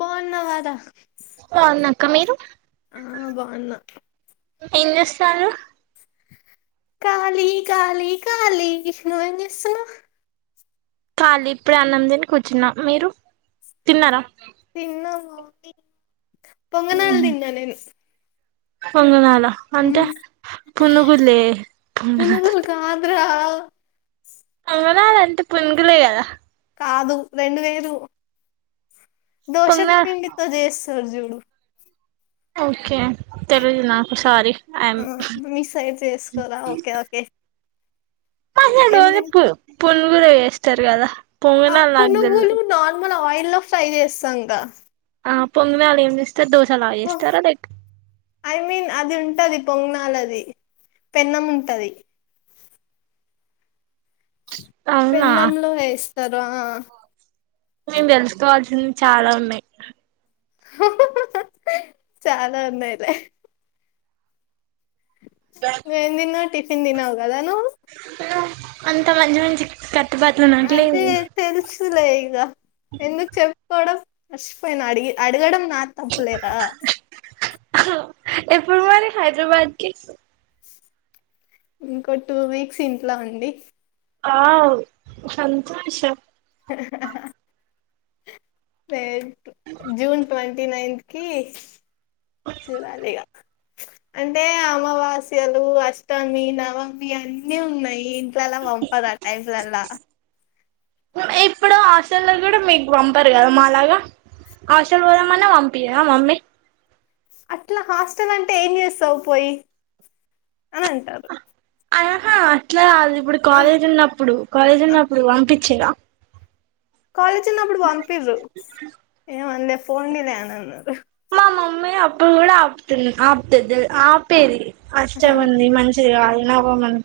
బాగున్నావా రా అక్క మీరు ఆ బాగున్న ఏం చేస్తుండ్రు ఖాళీ ఖాళీ ఖాళీ నువ్వు ఏం చేస్తున్నావ్ ఖాళీ ఇప్పుడే అన్నం తిని కూర్చున్నా మీరు తిన్నారా తిన్నా పొంగనాలు తిన్న నేను పొంగనాలు అంటే ఉమ్, పునుగులే పొంగనా ఆ పొంగనాలు అంటే పునుగులే కదా కాదు రెండు వేరు దోస పొంగనాలు పిండితో చేస్తా రు జుడు ఓకే తెలీదు నాకు సారీ ఆ యామ్ మీ సైడ్ చేసుకోరా ఓకే ఓకే ఏం తిన్ కోడపుల్ పునుగులు వేస్తారు కదా ఆప్ పొంగనాలు నాకు తెల్వదు పునుగులు నార్మల్ ఆయిల్ లో ఫ్రై చేస్తాంగా ఆ పొంగనాలు ఏం చెస్ ఐ మీన్ అది ఉంటంది పొంగనా నాలది పెనం ఉంటది అవునా పెన్నంలో వేస్తారు ఆ మేము తెలుసుకోవాల్సింది చాలా ఉన్నాయి హహ హా చాలా ఉన్నాయిలే నువ్వేం తిన్నావ్ టిఫిన్ తినవు కదా నువ్ ఆ అంత మంచి మంచి కట్ అదే తెలుసులే ఇగ ఎందుకు చెప్పుకోవడం మచిపోయినా అడిగి అడగడం నాది తప్పులేరా ఎప్పుడు మరి హైదరాబాదికే ఇంకో టూ వీక్స్ ఇంట్లో అండి వావ్ సంతోషం జూన్ ట్వంటి నైన్త్ కి చూడాలిగా అంటే అమావాస్యలు అష్టమి నవమి అన్ని ఉన్నాయి ఇంట్లల్ల పంపదు ఆ టైమ్లల్ల ఇప్పుడు హాస్టలో కూడా మీకు పంపరు కదా మాలాగా హాస్టల్ పోదామన్న పంపియ్యదా మమ్మీ అట్లా హాస్టల్ అంటే ఏం చేస్తావ్ పోయి అని అంటారు ఆహా అట్లా కాదు ఇప్పుడు ఆ కాలేజ్ ఉన్నప్పుడు కాలేజ్ ఆ ఉన్నప్పుడు పంపించిన్రా కాలేజ్ ఉన్నప్పుడు పంపిన్రు ఏమనలే పొండిలే అని అన్నారు అమ్మే అప్పుడు కూడా ఆపుతుంది ఆపుతది ఆపేది అష్టం ఉంది మంచి కాదు నవమని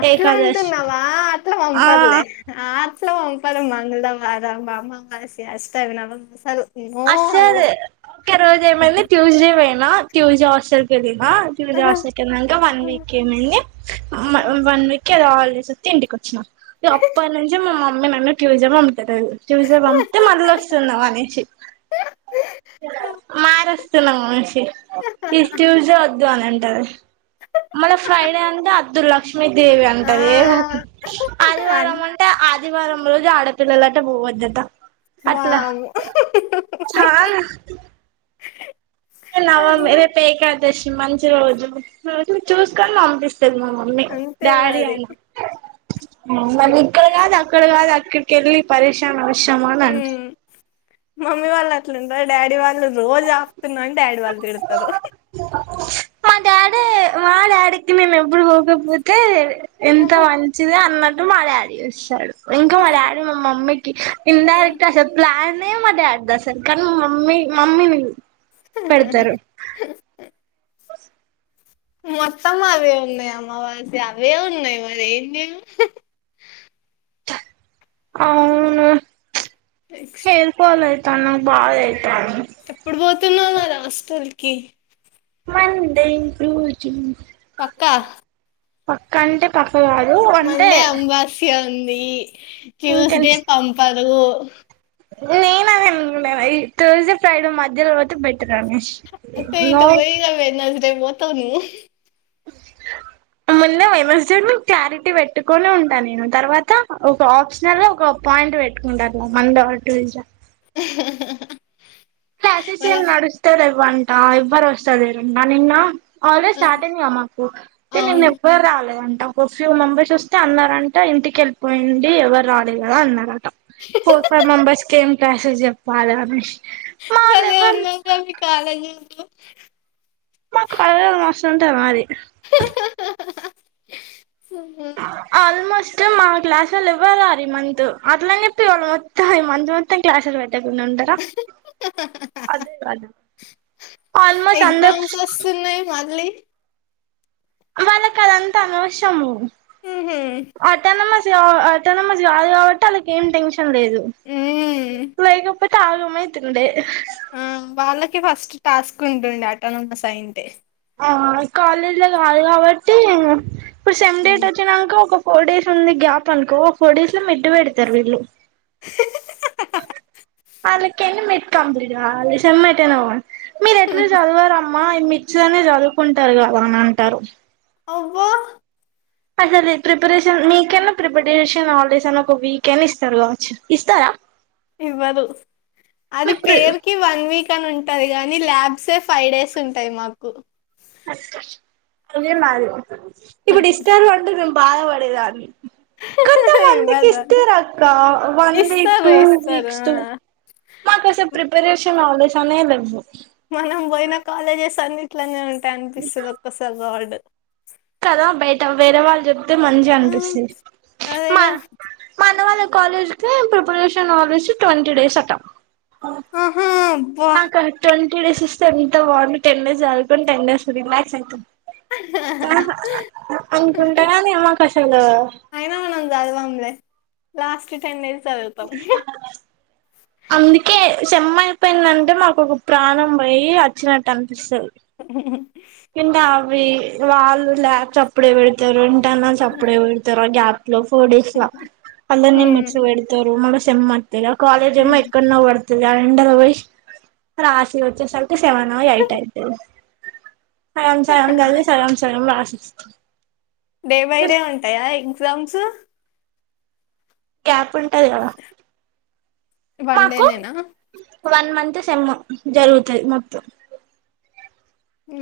అట్లా అంటున్నావా అట్లా ఆ పంపదులే ఆ పంపదు మంగళవారం అమావాస్య అష్టమి నవమి అసలు నో అస్సలు అల్లం ఒక రోజు ఏమైంది ట్యూస్డే పోయినా ట్యూస్డే హాస్టల్కెలిన ఆ ట్యూస్డే హాస్టల్ కి ఎల్లినంక వన్ వీక్ ఏమైంది వన్ వీక్ ఏదో హాలిడేస్ యిస్తే ఇంటికొచ్చిన ఇగ అప్పటినుంచి మా మమ్మీ నన్ను ట్యూస్డే పంపి ట్యూస్డే పంపితే మళ్ళా వస్తున్నావు అనేసి స్తున్న మనిషి ఈ ట్యూస్డే వద్దు అని అంటది మళ్ళ ఫ్రైడే అంటె అద్దుల లక్ష్మీదేవి ఆ అంటది ఏదో అన్ ఆదివారం అంటే ఆది ఆదివారం రోజు ఆడపిల్లలట పోవద్దట అట్లా వామ్మో చాలా నవమి రేపు ఏకాదశి మంచి రోజు చూసుకొని పంపిస్తా స్థది మా మమ్మీ అంతే డాడీ మరి అయిన మళ్ళ ఇక్కడ కాదు అక్కడ కాదు అక్కడికెళ్లి పరీషాన్ అవసరమా అని అంటది ఉమ్. మమ్మీ వాళ్ళు అట్లు ఉండరు డాడీ వాళ్ళు ఉ రోజు ఆపుతున్నవ్ అని డాడీ వాళ్ళు తిడతరు మా డాడీ మా డాడికి నేను ఎప్పుడు పోకపోతే ఎంత మంచిది అన్నట్ మా డాడీ చూస్తడు ఇంక మా డాడీ మా మమ్మీకి ఇండైరెక్ట్ గా అసలు ప్లాన్ నే మా డాడీ ది అసలు కానీ మమ్మీ మమ్మీని పెడతారు మొత్తం అవే ఉన్నాయి అమ్మవాస్యా అవే ఉన్నాయి మరి ఏం చేయను అవును నెక్స్ట్ హెర్ ఫాల్ అయితాంది బాగా అయితాంది ఎప్పుడు పోతున్నవ్ మరి హాస్టల్ కి మండే ట్యూస్ కా పక్క అంటే పక్క కాదు అంటే మండే అమావాస్య ఉంది ట్యూస్డే పంపరు నేనా న ఈ థర్స్డే ఫ్రైడే మధ్యలో వవ బట్ రమేష్ అదే పోస్తావా నువ్వు [inaudible] ముంద వైఎస్ క్లారిటీ పెట్టుకుొనే ఉంటా నేను తర్వాత ఒక ఆప్షనల్ ఒక పాయింట్ పెట్టుకుంటా మండే ఆర్ ట్యూస్డే [unintelligible] క్లాసెస్ ఏం మళ్ళా నడుస్తంది ఇవ్వంట ఎవ్వరు వస్తంది ఎరన్నా నిన్న ఆల్రెడీ స్టార్ట్ అయింది కదా మాకు అయితే నిన్న అవును ఎవరు రాలేదండి ఒక ఫ్యూ మెంబర్స్ వస్తే అన్నారంట ఇంటికి వెళ్ళిపోయింది ఎవరు రాలేదు కదా అన్నార ఫోర్ ఫైవ్ మెంబర్స్ క ఏం క్లాసెస్ చెప్పాలా అని భలే ఉంది కదా మీ కాలేజీలో మా కాలేజ్ మస్తు ఉంటది మరి ఆల్మోస్ట్ మా క్లాసులు ఇవ్వాల అర మంత్ అట్లాని చెప్పి వాళ్ళ మొత్తం అ మంత్ మొత్తం క్లాస్లు పెారు కుంట ఉంటారా అదే కదా ఆల్మోస్ట్ అందరూ ఎగ్జామ్స్ వస్తున్నాయి మళ్ళీ వాళ్లకు అదంతా అనవసరము ఉహు, అట్టానమస్ అటానమస్ కాదు కాబట్టి వాళ్లకేం టెన్షన్ లేదు ఉమ్, ఇప్పటికీ ఆగం అవుతుంది ఆ వాళ్ళకిే ఫస్ట్ టాస్క్ ఉంటుంది అటోనమస్ అయ్యి ఉంటే ఆ కాలేజ్ లో కాదు కాబట్టి ఇప్పుడు సేమ్ డేట్ ఉమ్. వచ్చాక ఒక ఫోర్ డేస్ ఉంది గ్యాప్ అనుకోఓ ఫోర్ డేస్ లో మిడ్టు పెడతారు వీళ్ళు వాళ్లకేమో మిడ్ కంప్లీట్ కావాలి సెం ఎటైనా పోనీ మీరు ఎట్లా చదువారమ్మా ఈ మిచిగానే చదువుకుంటారు కదా అని అంటారు అవ్వ అసలు ప్రిపరేషన్ మీకనా ప్రిపరేషన్ హాలిడేస్ అని ఒక వీక్ అనా ఇస్తారు కావచ్చు ఇస్తారా ఇవ్వరు అది మీకు పేరుకి వన్ వీక్ అని ఉ ఉంటది కాగానీ ల్యాబ్సే ఫైవ్ డేస్ ఉంటాయి మాకు అదే మరి ఇప్పుడు ఇస్తారు అంటే మేము బాధ పడేదాన్ని కొంతమందికి ఇవ్వదా ఇస్తారు అక్క వన్ వీక్ ఇస్తారు టు టు ఇస్తారు వీక్స్ ఆ మాకు అసలు ప్రిపరేషన్ హాలిడేస్ అనేవి లేవు మనం పోయిన కాలేజెస్ అన్ని ఇట్లనే ఉంటాయి అనిపిస్తుది ఒక్కసారి రాడ్ కదా బయట వేరే వాళ్ళు చెప్తే మంచిగా ఆ అనిపిస్తుంది మ అదేగా మన వాళ్ళ కాలేజ్ క ప్రిపరేషన్ ఆలోి ట్వంటీ డేస్ ఆహా అబ్బా నాకు ట్వంటీ డేస్ ఇస్తే ఎంత బాగుంటంది టెన్ డేస్ చదుకుొని టెన్ డేస్ రిలాక్స్ అవుతాం అనుకుంటా గని మాకు అసలు అయినా మనం చదవంలే లాస్ట్ టెన్ ఇడేర్స్ చదుతాం అందుకే సెం అయిపోయిందనుకో మాకు ఒక ప్రాణం పోయి వచ్చినట్టు అనిపిస్తుంది [inaudible] కింట అవి వాళ్ళు చప్పుడే వెడతారు ఇంటన్న చప్పుడే వెడతారు గ్యాప్ లో ఫోర్ డేస్ అందులోనే హ్మ్ మీట్స్ పెడతారు మల్లా ఇగ కాలేజ్ ఏమో హ్మ్ ఎక్కన్నో పడుతది ఆ ఎండల పోయి రాసి వచ్చేసర్ సెవెన్ ఎయిట్ అయితది సగం సగం సాధివి సగం సగం రాసిస్త డే బై డే ఉంటాయా ఎగ్జామ్స్ క్యాప్ ఉంటది కదా వన్ మాకు డేనేనా వన్ మంత్ సెమ్ జరుగుతది మొత్తం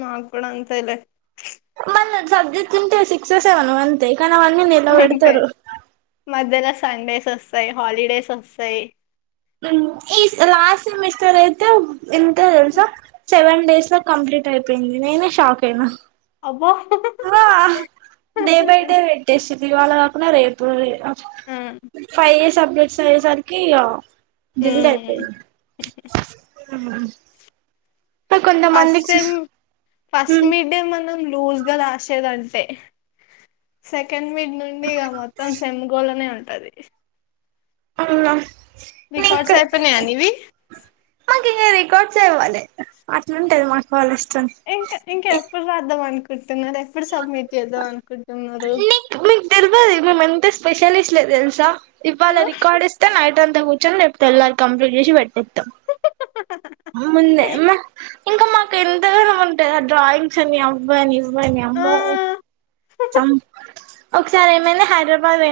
మాకూడా అంతేలే సబ్జెక్ట్స్ ఉంటే సిక్స్ సెవెన్ అంతే కానీ అవన్నీ అంతే నిలబెడతారు మధ్యల సండేసోస్తాయి హాలిడేసోస్తాయి ఈ లాస్ట్ సెమస్టర్ అయితే ఎంత తెల్సా సెవెన్ డేస్ల కంప్లీట్ టైపోఇందినీ నేనే షాక్ అయినా అబ్బా ఆ డే బై పెట్టేసింది ఇవాళ కాకున్న రేపు ఆ ఫై ఇయర్స్ అప్డేట్స్ అయ్యే సరికి ఇగ జల్ల్దైపోయింది ఫస్ట్ సెమ్ ఫస్ట్ మిడ్డే మన లూజ్గా రాసేదంతే సే కెన్ మీడ్ నుండి ఇగ మొత్తం సేమ్ గోలానే ఉంటది అవునా రికార్డస్ నీకు అయిపొనయా నివి రికడ్స్ చదవాలె అట్లుంటది మ కాలేజ్ మన్పాలీ ఇంక ఇంక ఎప్పుడు రాద్దాం అనుక్ అనుకుంటున్నారు మీక్ మీకు తెల్వది మీమెంత స్పెషలిస్ట్లే తెల్సా ఇవల ఆ రికార్డ్ ఇస్తె నై ట్అంతా కూర్చొని రేపు తెల్లారి కంప్లీట్ చేషి పెట్టేత్తం ముందే మో ఇంక మాకు ఎంతగనం ఉంటయ్ ఆ డ్రాయింగ్స్ అని అవ్వనీఇవ్వనీ అమ్ ఆ, సం ఒకసారి ఏమైంది హైదరాబాద్ పో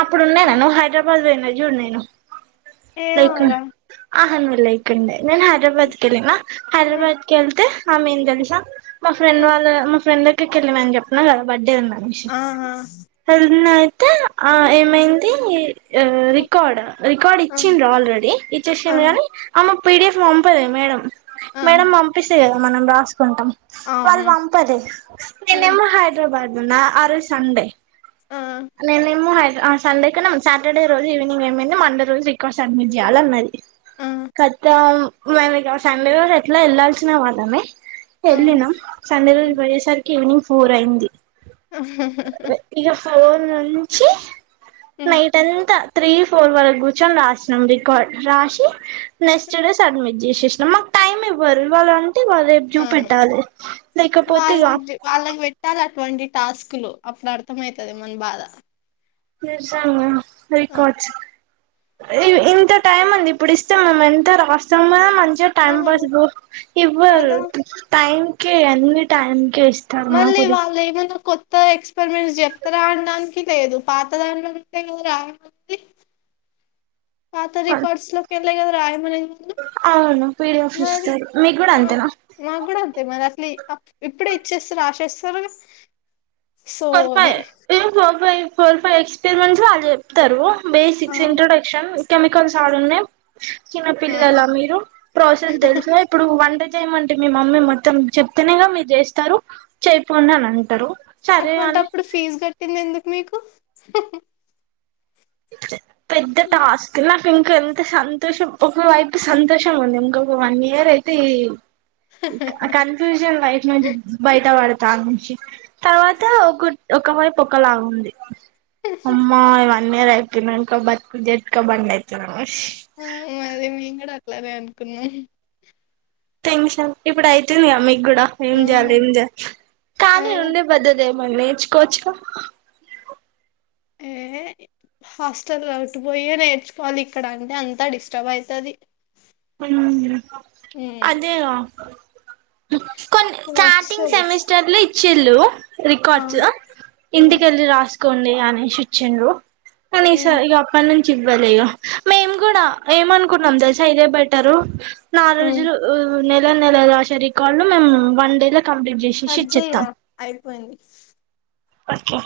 అప్పుడుండేన నువ్ హైదరాబాద్ పోయిన చూడు నేను ై ఏమోరా ఆహ నిన్ లేకుండే నేను హైదరాబాద్ కెళ్ళిన హైదరాబాద్ కేళ్తే ఏమైంది తెలుసా మా ఫ్రెండ్ వాళ్ళ మా ఫ్రెండ్ డే కేళ్ళినమని చెప్పిన కదా బర్త్డే ఉందని ఆ ఆ [unintelligible] తే ఆ ఏమైంది ఆ రికార్డ్ రికార్డ్ ఇ ఆ ఇచ్చిండ్ ఆల్రెడీ ఇచ్చేషిండ్రు గాని ఆమెక్ పిడిఎఫ్ పంపలేదు మేడం ఆ మేడం పంపిస్తే కద మనం రాసుకుంటాం వాళ్ళు అవును పంపదు నేనేమో హైదరాబాద్ ఉన్న ఆ రోజు సండే ఆ నేనేమొ హై ఆ సండే కన్నా సాటర్డే రోజు ఈవినింగ్ ఏమైంది మండే రోజు రికార్డ్స సబ్మిట్ చేయాలే అన్నది కతం మనకి సండే రోజు ఎట్లా వెళ్లాల్సినవాళ్ళమే ఆ వెళ్ళినం సండే రోజు పోయేసరికి ఈవినింగ్ ఫోర్ అయింది ఆ ఇక ఫోర్ నుంచి ఆ నైట్ అంతా త్రీ ఫోర్ వరకు కు రాసినం రికార్డ్ రాషి నెక్స్ట్ డే సబ్మిట్ చేశేషనం మక్ టైమ్ ఇవ్వరు ఇవ్వళ అం తే వాల్ రేపు జూ ఆ పెట్టాలే లైకపోతే ఇగ వాళ్ళకి వాళ్ళకి పెట్టాలి అటువంటి టాస్క్ లు అప్పుడు అర్థమైతది మన బాధ చేసాము ఆ రికార్డ్స్ ఇ ఇంత టైం ఉంది ఇప్పుడు ఇస్తే మేం ఎంత రాస్తామ మంచిగా ఆ, టైం పాస్ ఇవ్వరు కదా టైం కే అన్ని టైమ్ కే ఇస్తారు మాకుది ఎత్త ఎక్స్పరిమెంట్ చెప్త రాఅన్నడానికి లేదు పాత దాండ అంటే కదా రావంది [unintelligible] పాత రికార్డ్స్ లోకేల్లేగదారాయ మనే అవును పీడిఎఫ్ మరి ఇస్తారు మీకు కూడా అంతేనా మాగ్గూడ అంతే మరి అసలీ ఇప్పుడే ఇచ్చేసీరాసేస్తార four five four five four five experiments వాళ్ళు చెప్తరు ఆ బేసిక్స్ ఇంట్రడక్షన్ కెమికల్స్ ఆడున్ ఆ చిన్నపిల్లల మీరు ప్రాసెస్ తెలిసి ఇప్పుడు వన్డే చేయమంటే మీ మమ్మీ మొత్తం చెప్తేనేగా మీరు చేస్తారు చెయపోండి అని అంటరు అటువంటఅప్పుడు ఫీజు కట్టింది ఎందుకు మీకు పెద్ద టాస్క్ నాకు ఇంక అ సంతోషం ఒక వైపు సంతోషం ఉంది ఇంకొక వన్ ఇయర్ అయితే ఈ కన్ఫ్యూజన్ లైఫ్ నుంచి బయట పడు దానుంచి తర్వాత ఒక ఒక వైపు ఒకలాగ ఉంది అమ్మా వన్ ఇయర్ అయిపోనంక బత్కు జెడ్క బండి అయితు నా ఆ మరి మేము కూడా అట్లానే అనుకున్నాం టెన్షన్ ఇప్పుడు అయితుందిగా మీకు కూడా ఏం ఆ చెయాలి ఏం చేయాలి ఆ ఖాలీ ఉండే పెద్దదే మరి నేర్చుకోవచ్చుగా ఏ హాస్టల్ లోటి పోయే నేర్చుకోవాలి ఇక్కడ అంటే అంతా డిస్టర్బ్ అయితది ఊ అదేగా కొన్ని వాట్స్ స్టార్టింగ్ సెమిస్టర్లో ఇచ్చిళ్ళు ఆ రికార్డ్స్ ఉమ్ ఇంటికెళ్ళి రాసుకోండి అనేషి ఇచ్చిండ్రు ఉమ్ కానీసారి ఇగ అప్పటి నుంచి ఇవ్వలేగ మేము గూడా ఏమ అనుకున్నాం తెలుసా ఇదే బట్ నా ఉమ్ రోజ్లు నెలల్ నెలల్ రాసే రికార్డ్ మేము వన్ డేలో కంప్లీట్ చేసేసి కట్ ఇచ్చేత్తాం చేయరా అయిపోయింది ఓకే